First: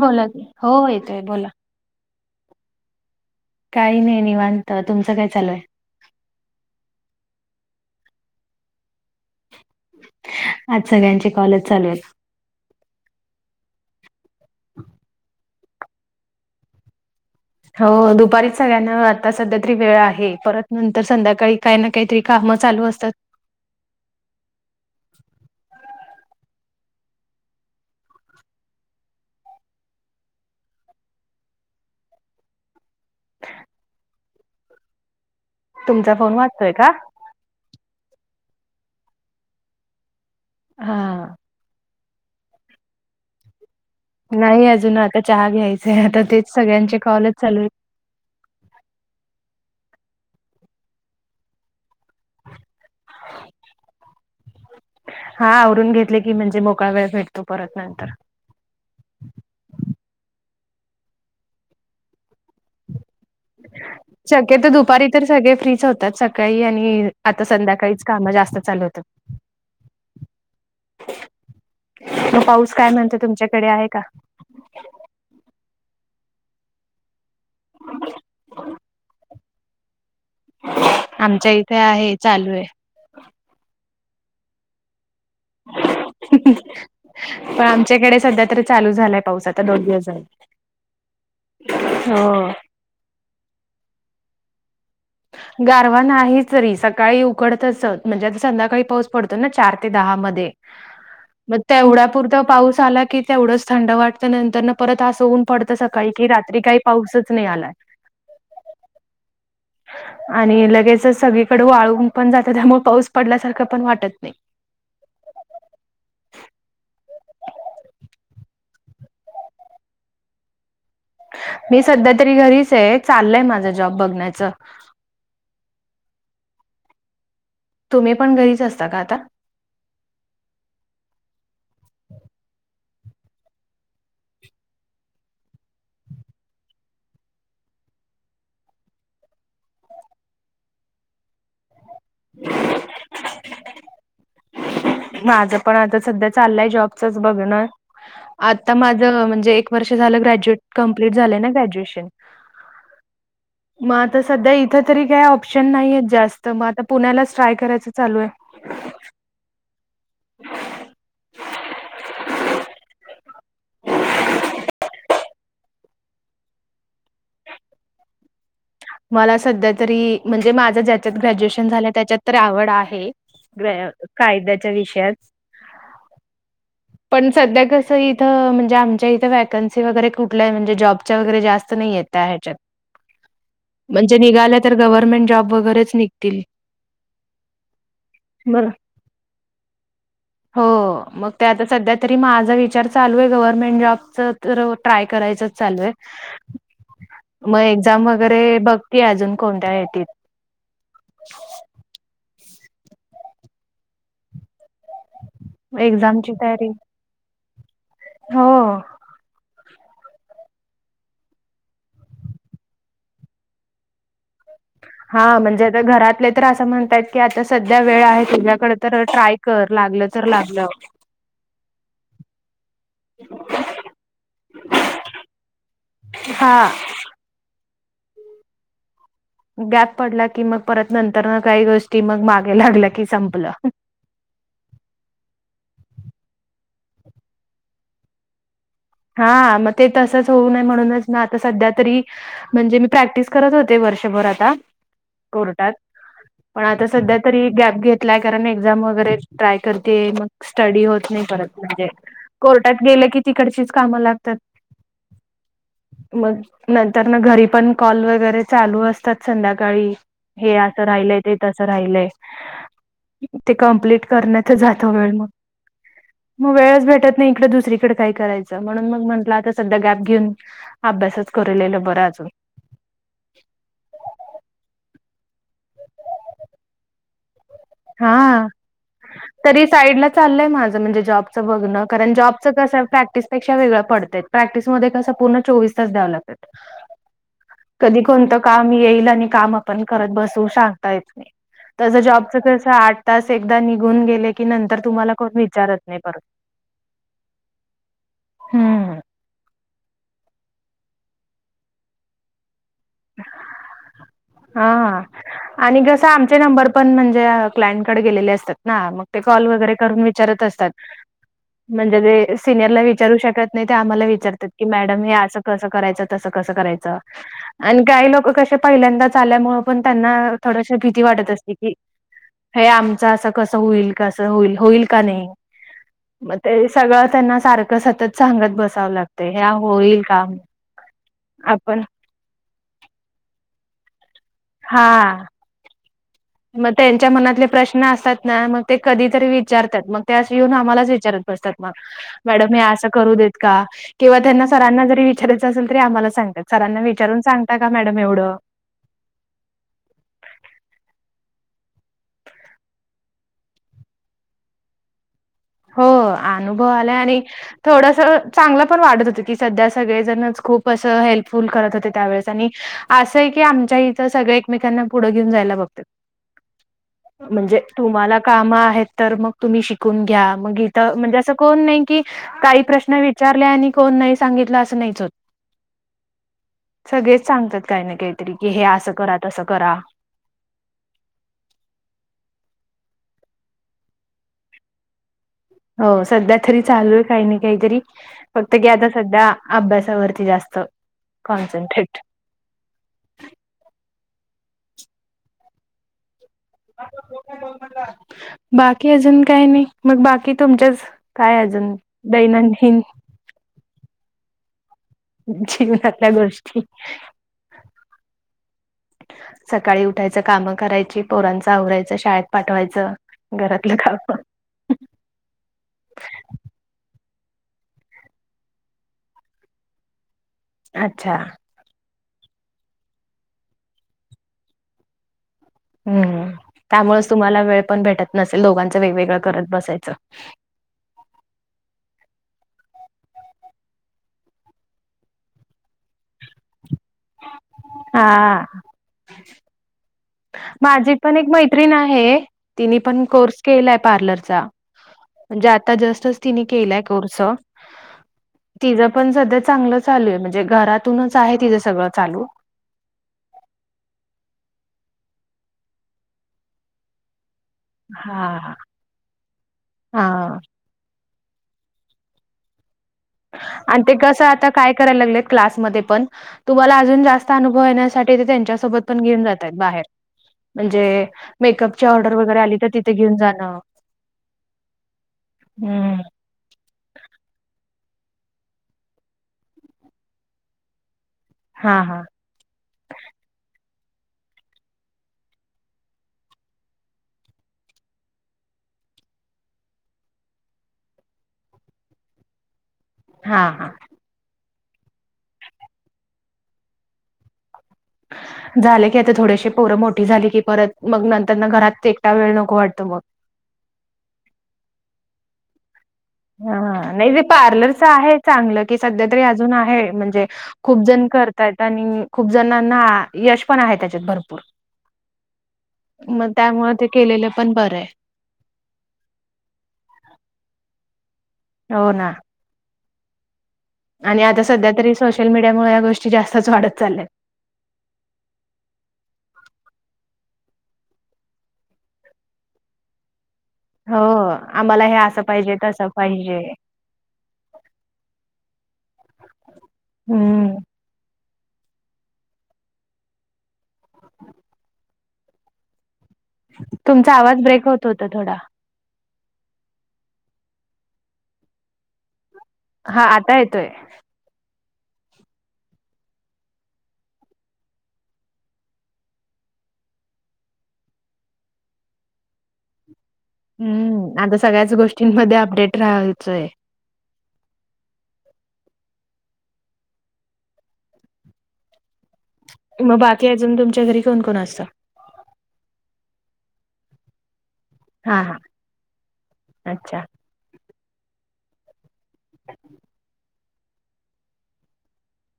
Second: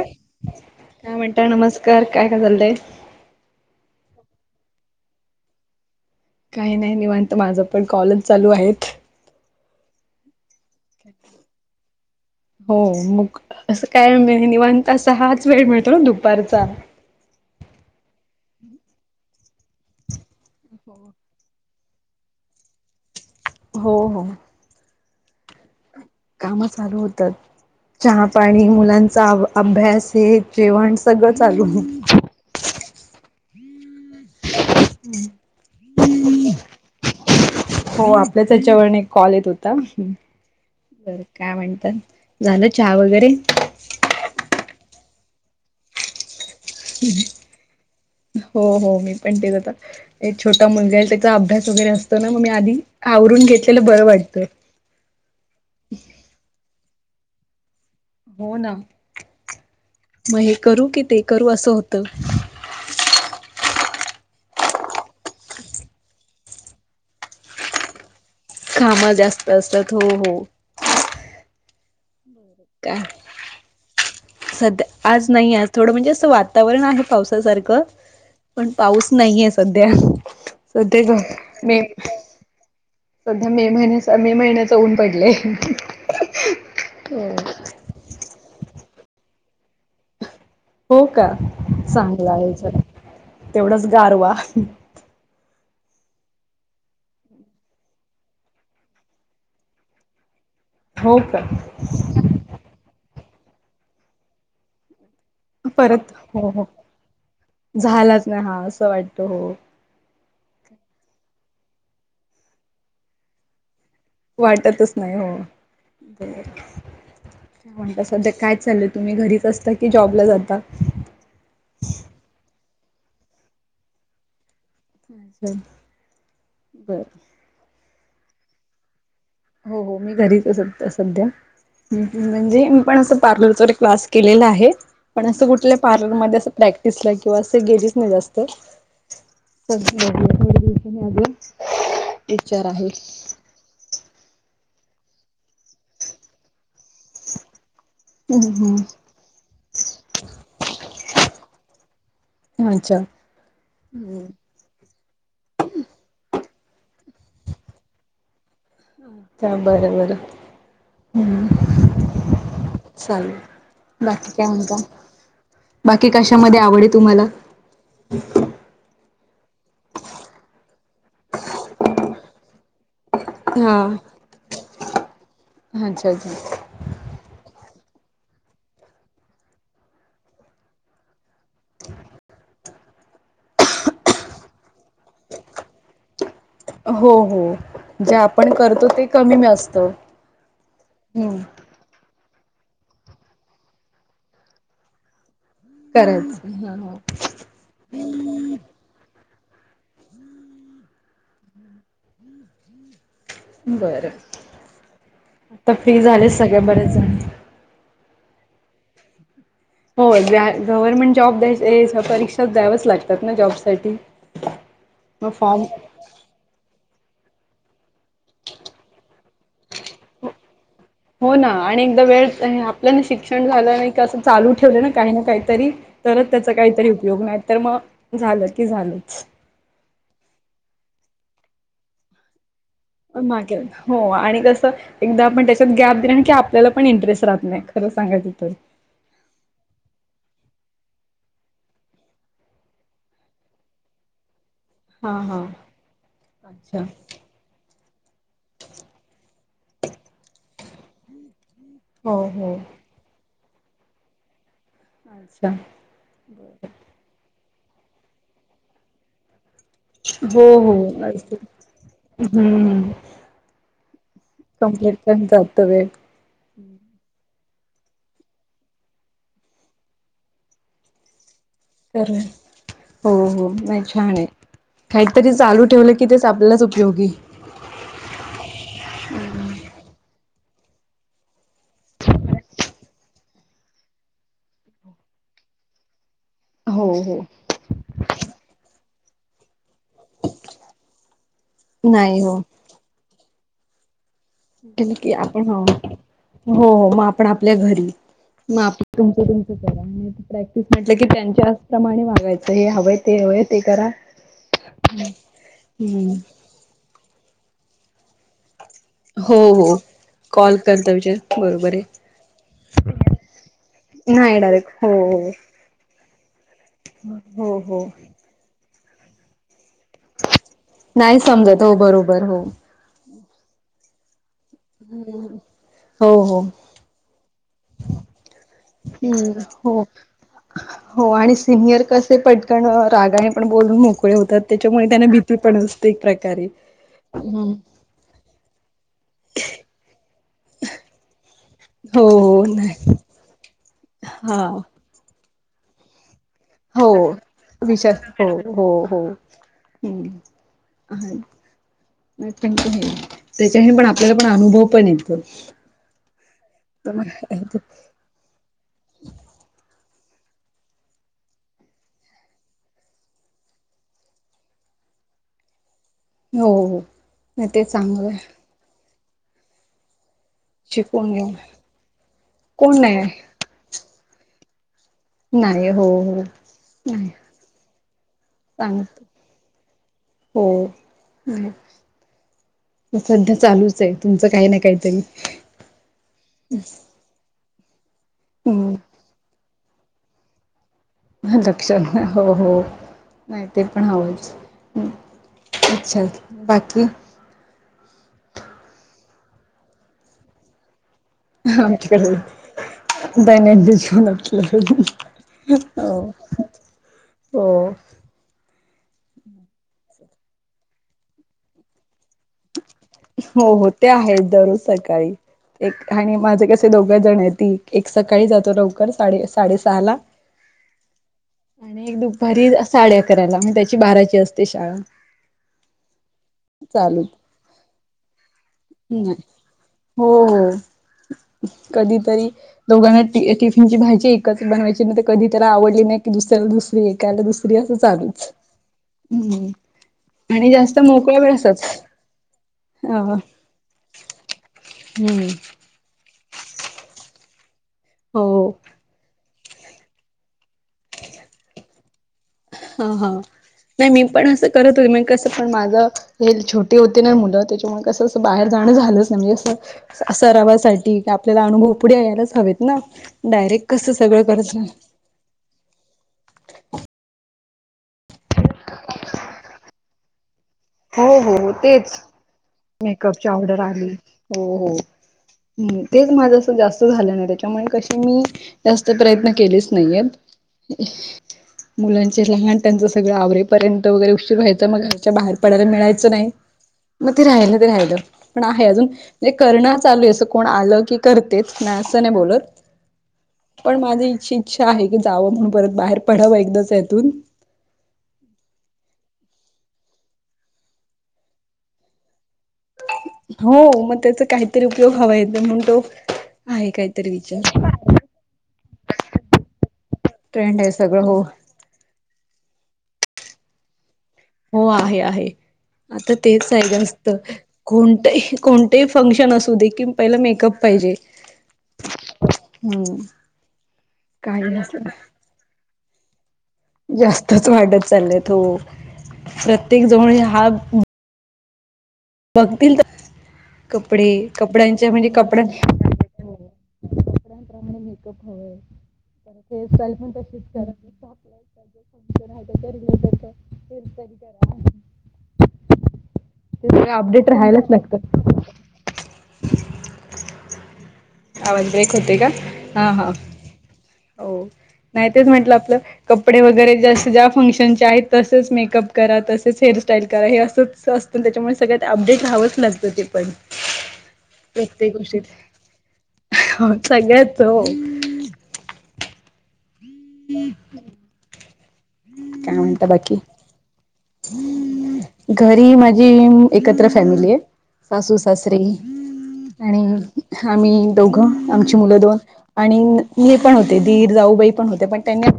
बोला की हो येतोय बोला कर काय का चाललंय काही नाही निवांत तुमचं काय चालूय काही नाही निवांत माझ पण कॉलेज चालू आहेत आज सगळ्यांचे कॉल च चालुआयत हो मग असं काय [unintelligible] निवांत तसा हाच वेळ मिळतो ना दुपारचा हो दुपारीच सगळ्यांना आता सध्या तरी वेळ आहे परत नंतर संध्याकाळी काही ना काहीतरी कामं चालू असतात. हो हो. काम चालू होतात. चहा पाणी मुलांचा अभ्यास हे जेवण सगळं चालू. [unintelligible] तुमचा फोन वाचतोय का हो आपल्याच याच्यावरन एक कॉल येत होता बर हा. काय म्हणतात झालं चहा वगैरे नाही अजून आता चहा घ्यायचंय आता तेच सगळ्यांचे कॉल च चालूय हो हो मी पण तेच आता एक छोटा मुलगाय त्याचा अभ्यास वगैरे असतो ना मग मी आधी आवरून घेतलेला बरं वाटतंय हा आवरून घेतलं की म्हणजे मोकळा वेळ भेटतो परत नंतर हो ना म हे करू कि ते करू असं होतं शक्यतो दुपारी तर सगळे फ्री च होतात सकाळी आणि आता संध्याकाळीच कामं जास्त चालू होतात. कामं जास्त असतात हो हो मग पाऊस काय म्हणतोय तुमच्याकडे आहे का सध्य आज नाहीय आज थोडं म्हणजे असं वातावरण आहे पाऊस अस सारखं पण पाऊस नाहीये सध्या सध्या ग आमच्या इथे मे आहे चालुआय सध्या मे महिन्या मे महिन्याच ऊन पडलय. पण आमच्याकडे सध्या तरी चालू झालाय पाऊस आता दोन दिवस झाले. हो का चांगला हो. विचार आहे तेवढाच गारवा. गारवा नाही तरी सकाळी उकडत असत म्हणजे आता संध्याकाळी पाऊस पडतो ना चार ते दहा मध्ये. हो का मग तेवढ्यापुरत पाऊस आला की तेवढंच थंड वाटत नंतर परत अस ऊन पडत सकाळी परत कि हो रात्री हो काही पाऊसच नाही आलाय. झालाच हा असं वाटतं हो. आणि लगेचच सगळीकडे वाळून पण जातं त्यामुळे पाऊस पडल्यासारखं पण वाटत नाही. वाटतच नाही हो. म्हणता सध्या काय चाललंय तुम्ही घरीच असता कि जॉबला जाता. मी सध्या तरी घरीच आहे चाललय माझा जॉब बघण्याचं. हम हो. तुम्ही पण घरीच असता का आता? हो हो मी घरीच असते सध्या. म्हणजे मीपण असं पार्लरचा एक क्लास केलेला आहे. पण असं कुठल्या पार्लरमध्ये अस प्रॅक्टिसला किंवा असं गेलीच नाही जास्त. [unintelligible] माझं पण आता सध्या चाललंय जॉबचंच बघण. आता माझं म्हणजे एक वर्ष झालं ग्रॅज्युएट कंप्लीट झालंय ना ग्रॅज्युएशन. अच्छा. मग आता सध्या इ आता तरी काय ऑप्शन नाहीय जास्त मग आता पुण्यालाच ट्राय करायचं चालू आहे. [unintelligible] चालेल बाकी काय म्हणता? बाकी कशामध्ये आवड आहे तुम्हाला? मला सध्या तरी म्हणजे माझ ज्याच्यात ग्रॅज्युएशन झालं त्याच्यात तर आवड आहे. कायद्याच्या विषयात हा अच्छा अच्छा. पण सध्या कसं इथं म्हणजे आमच्या इथं व्हॅकन्सी वगैरे कुठल्या आहे म्हणजे जॉबच्या वगैरे जास्त नाही आहेत. त्या हेच्यात. [inaudible] म्हणजे निघालं तर गव्हर्नमेंट जॉब वगैरेच निघतील. हो हो जे आपण बरं. करतो ते कमी नसत. हो मग त्या आता सध्या तरी माझा विचार चालू आहे गव्हर्नमेंट जॉबच तर ट्राय करायचं. चालू आहे करायचं हा हा मग एक्झाम वगैरे बघतीय अजून कोणत्या येतीत. बर आता फ्री झाले एक्झामची सगळे तयारी बरेच जण. हो. हो जा गव्हर्नमेंट जॉब द्या परीक्षा द्यावच लागतात ना जॉब साठी. हा म्हणजे आता घरातले तर असं म्हणतात की आता सध्या वेळ आहे तुझ्याकडे तर ट्राय कर लागलं तर लागलं. हो ना आणि एकदा वेळ आपल्यान शिक्षण झालं नाही क असं चालू ठेवलं ना काही ना काहीतरी तरच त्याचा हा काहीतरी उपयोग नाही तर मग झालं की झालंच. गॅप पडला की मग परत नंतर ना काही गोष्टी मग मागे लागल्या की संपलं [unintelligible] हो आणि कसं एकदा आपण त्याच्यात गॅप दिणार की आपल्याला पण इंटरेस्ट राह नाही खरं सांगायचं तर. हा मग ते तसंच होऊ नाहीये म्हणूनच ना आता सध्या तरी म्हणजे मी प्रॅक्टिस करत होते वर्षभर आता हा हा कोर्टात पण अच्छा आता सध्या तरी गॅप घेतलाय कारण एक्झाम वगैरे ट्राय करते मग स्टडी होत नाही परत. म्हणजे हो हो कोर्टात गेलं की तिकडचीच कामं लागतात. अच्छा मग नंत तर ना घरी पण कॉल वगैरे चालू असतात संध्याकाळी हो हे हो असं राहिलंय ते तसं राहिलय हम्म ते कंप्लीट करण्यात कंप्लीट पण जातं वेळ म वेळेस भेटत नाही इकडे दुसरीकडे काय कराय म्हणून मग म्हंटलं आता सध्या गॅप घेऊन अभ्यासच करलेलं बरं कारण अजून. हो हो नाही छान आहे काहीतरी चालू ठेवलं की तेच आपल्यालाच उपयोगी. हा. तरी साईडला चाललंय माझं म्हणजे जॉबचं बघणं कारण जॉबचं कसं प्रॅक्टिसपेक्षा वेगळं पडतय. प्रॅक्टिसमध्ये कसं पूर्ण चोवीस तास द्याव लागतं. हो हो. कधी कोणतं काम येईल आणि काम आपण करत बसू सांगता येत नाही. तसं नाही जॉबच हो कसं आठ तास एकदा निघून गेले की नंतर तुम्हाला [unintelligible] कोण आपण हो विचारत नाही परत. हो मग आपण आपल्या घरी. मा हम्म. तुमचं तुमचं करा आणि प्रॅक्टिस म्हटलं की त्यांच्या प्रमाणे वागायचं हे हवं हा हा आणि कसा हम्म आमचे नंबर पण म्हणजे क्लायंटकडे गेलेले असतात. ना मग ते हो कॉल वगैरे हो करून विचारत कॉल असतात करता विचार बरोबर म्हणजे आहे वे सिनियरला विचारू शकत नाही ते आम्हाला नाही विचारतात की डायरेक्ट मॅडम हे हो असं कसं करायचं तसं कसं करायचं. हो हो आणि हो काही लोक कशे पहिल्यांदाच आल्यामुळे पण त्यांना थोड अशे भीती नाही वाटत असते समजत की हो बरोबर हो हे आमचा असं कसं होईल कसं होईल होईल का नाही? हो मग हो ते सगळं त्यांना सारखं सतत सांगत बसावं हम्म लागते ह्या हो होईल काम हो आणि सिनियर ते पटकन रागाने पण बोलून मोकळे होतात त्याच्यामुळे त्याना हा भीती पण अस ते एक प्रकार आहे. न असतात ना मग ते कधी तरी विचारतात मग त्यास येऊन आम्हालाच विचारत हो मॅडम हे अस नाही करू देत का? किंवा हा त्यांना सरांना जरी विचाराय चा असेल तरी आम्हाला सांगतात. सरांना हो विचारून सांगता का विशा मॅडम हो एवढं हो हो. नाय त्यांचा हे त्याच्या ही पण आपल्याला पण अनुभव पण येतो. हो अनुभव तर आलाय आणि मग थोडसा चांगलं पण वाढत होत की सध्या सगळेजणच खूप असं हेल्पफुल करत होते त्यावेेळेस आणि असं आहे की आमच्या इथं सगळे एकमेकांना पुढं घेऊन जायला बघतात. हो हो नाही म्हणजे ते चांगलं आहे तुम्हाला कामं आहेत तर मग तुम्ही शिकून घ्या मग इथं शिकवून म्हणजे असं घेऊन कोण नाही की काही कोण प्रश्न नाही विचा रला कोण नाही सांगितलं असं नाहीच होत. नाही हो हो नाही सगळेच सांगतात काही ना काहीतरी कि हे असं सांगत करा तसं करा. हो हम्म. सध्या चालूच आहे तुमचं काही ना काहीतरी. हो सध्या तरी चालू आहे काही ना काहीतरी फक्त हम्म गेद सध्या अभ्यासावरती जास्त. म दक्षण कॉन्सन्ट्रेट हा. हो हो नाही ते पण हवंच अच्छा बाकी? बाकी अजून काही नाही मग बाकी तुमच्याच. काय अजून आमची तर दैनंदिन रोज दैनंदी जीवन. [unintelligible] जीवनातल्या गोष्टी हो सकाळी उठायचं, काम करायची, पोरांच आवरायचं शाळे हो हो ते आहे दररोज सकाळी. एक आणि माझे कसे दोघं जण आहेत ती एक सकाळी जातो लवकर साडे साडेसहा ला हो अच्छा! आणि एक दुपारी साडे अकराला. म त्याची बाराची असते शाळा. हम्म. चालू त्यामुळेच तुम्हाला वेळ पण भेटत नसेल. दोघांचं हो वेगवेगळं करत बसायचं. हो कधीतरी- दोघांना ट टिफिन ची भाजी एकच बनवायची. म ते कधी त्याला आवडली नाही की दुसऱ्याला दुसऱ- एकाला दुसरी असं चालूच. हा हम्म. आणि जास्त माझी पण मोकळ्या एक वेळ असच मैत्रिण आहे. तिने अ पण कोर्स- केलाय पार्लरचा. हम्म. म्हणजे आता जस्टच तिने केलाय कोर्स. हो तिच पण सध्या चांगलं चालू आहे. म्हणजे घरातूनच आहे तिच सगळं चालू. ह ह. नाही मी पण असं करत होते. मग कसं? पण माझं हे छोटी होती ना मुलं त्या- कसं असं हा. बाहेर जाणं झालंच नाही. म्हणजे अस हा सरावासाठी क- थोडे अनुभव इकडे यायलाच हवेत ना. डायरेक्ट आणि ते सगळं कसं? आता करत काय करायला लागलेत क्लासमध्ये पण- तुम्हाला अजून जास्त अनुभव येण्यासाठी ते त्यांच्यासोबत पण घेऊन जातात बाहेर. म्हणजे राह हो हो मेकअपची तेच ऑर्डर वगैरे आली तर- तिथे घेऊन मेकअपची जाणं. ऑर्डर आली. हो हो. हम्म. तेच माझ- जास्त झाल्या नाही. त्याच्यामुळे कशी मी जास्त प्रयत्न केलेच नाहीयेत. हा हा मुलांची- लहान त्यांचं सगळं आवरेपर्यंत वगैरे उशीर व्हायचा. मला घराच्या बाहेर पडायला मिळायचं नाही. मग ते राहिलं ना ते राहिलं पण आहे अजून. म्ह करणं चालू आहे. असं कोण आलं की करतेच. नाही असं नाही बोलत. हां. पण माझी अशी इच्छा आहे की, जावं म्हणून परत बाहेर पडावं एकदाच यातून- हम् झाले की आता. थोडेशे पोरं मोठी झाली की परत, मग नंतर ना घरात एकटा वेळ नको वाटतो मग. हो. मग त्याचा काहीतरी उपयोग हवा [unintelligible] तो- आहे हा. काहीतरी नाही तेे विचार पार्लरच आहे चांगलं की सध्या तरी अजून आहे म्हणजे- ट्रेंडए सगळ हो. करता येत आणि खूप जणांना यश पण आहे त्याच्यात भरप- हो. आहे आहे. आता तेच आहे त्यामुळे ते जास्त. केलेलं पण बरं आहे कोणतही- कोणतही फंक्शन असू दे कि पहिला मेकअप पाहिजे. हो ना. हम्म. आणि आता काही सध्या अस तरी सोशल मीडियामुळे या गोष्टी जास्तच वाढत- चालल्यात. जास्तच वाढत चालल्यात. हो. प्रत्येकजण आणि हा- बघतील तर- हो कपडे. आम्हाला कपड्यांच्या हे म्हणजे असं कपड्यां पाहिजे तसं [inaudible] पाहिजे मेकअप हवंय. हेयर स्टाईल पण तशीच हम्म [unintelligible] [unintelligible] ते सगळ तुमचा अपडेट आवाज राहायलाच ब्रेक होत लागत. होता थोडा. आवाज ब्रेक होतोय का? हा हा. आता येतोय हो नाही तेच म्हटलं आपलं- कपडे वगैरे जस ज्या फंक्शनचे आहेत. तसच मेकअप करा. तसच हेअरस्टाईल करा हे असं- असतं. त्याच्यामुळे सगळ्यात अपडेट रहावंच लागतं ते पण. हम्म. आता सगळ्याच प्रत्येक गोष्टींमध्ये अपडेट राहायचंय. सगळ्याच हो. हम्म. काय म्हणता बाकी? अजून तुमच्या घरी कोण कोण- घरी माझी एकत्र फॅमिली ये. सासू हा हा सासरे आणि अच्छा आम्ही दोघं आमची मुलं दोन आणि नीर पण होते दीर जाऊबाई पण होत्या पण त्यांनी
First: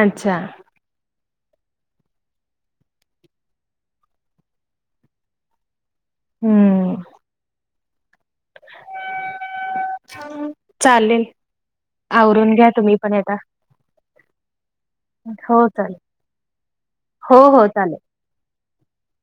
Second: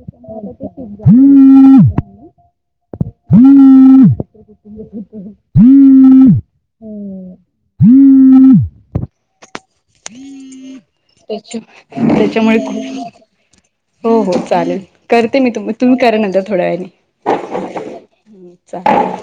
अच्छा त्याच्या [unintelligible] हूं [unintelligible] त्याच्या आवरून त्याच्यामुळे घ्या तुम्ही [unintelligible] पण आता. हो हो चालेल करते मी हो तु तुम्ही चालेल करा नंतर थोड्या हो हो चालेल. वेळानी हं चाले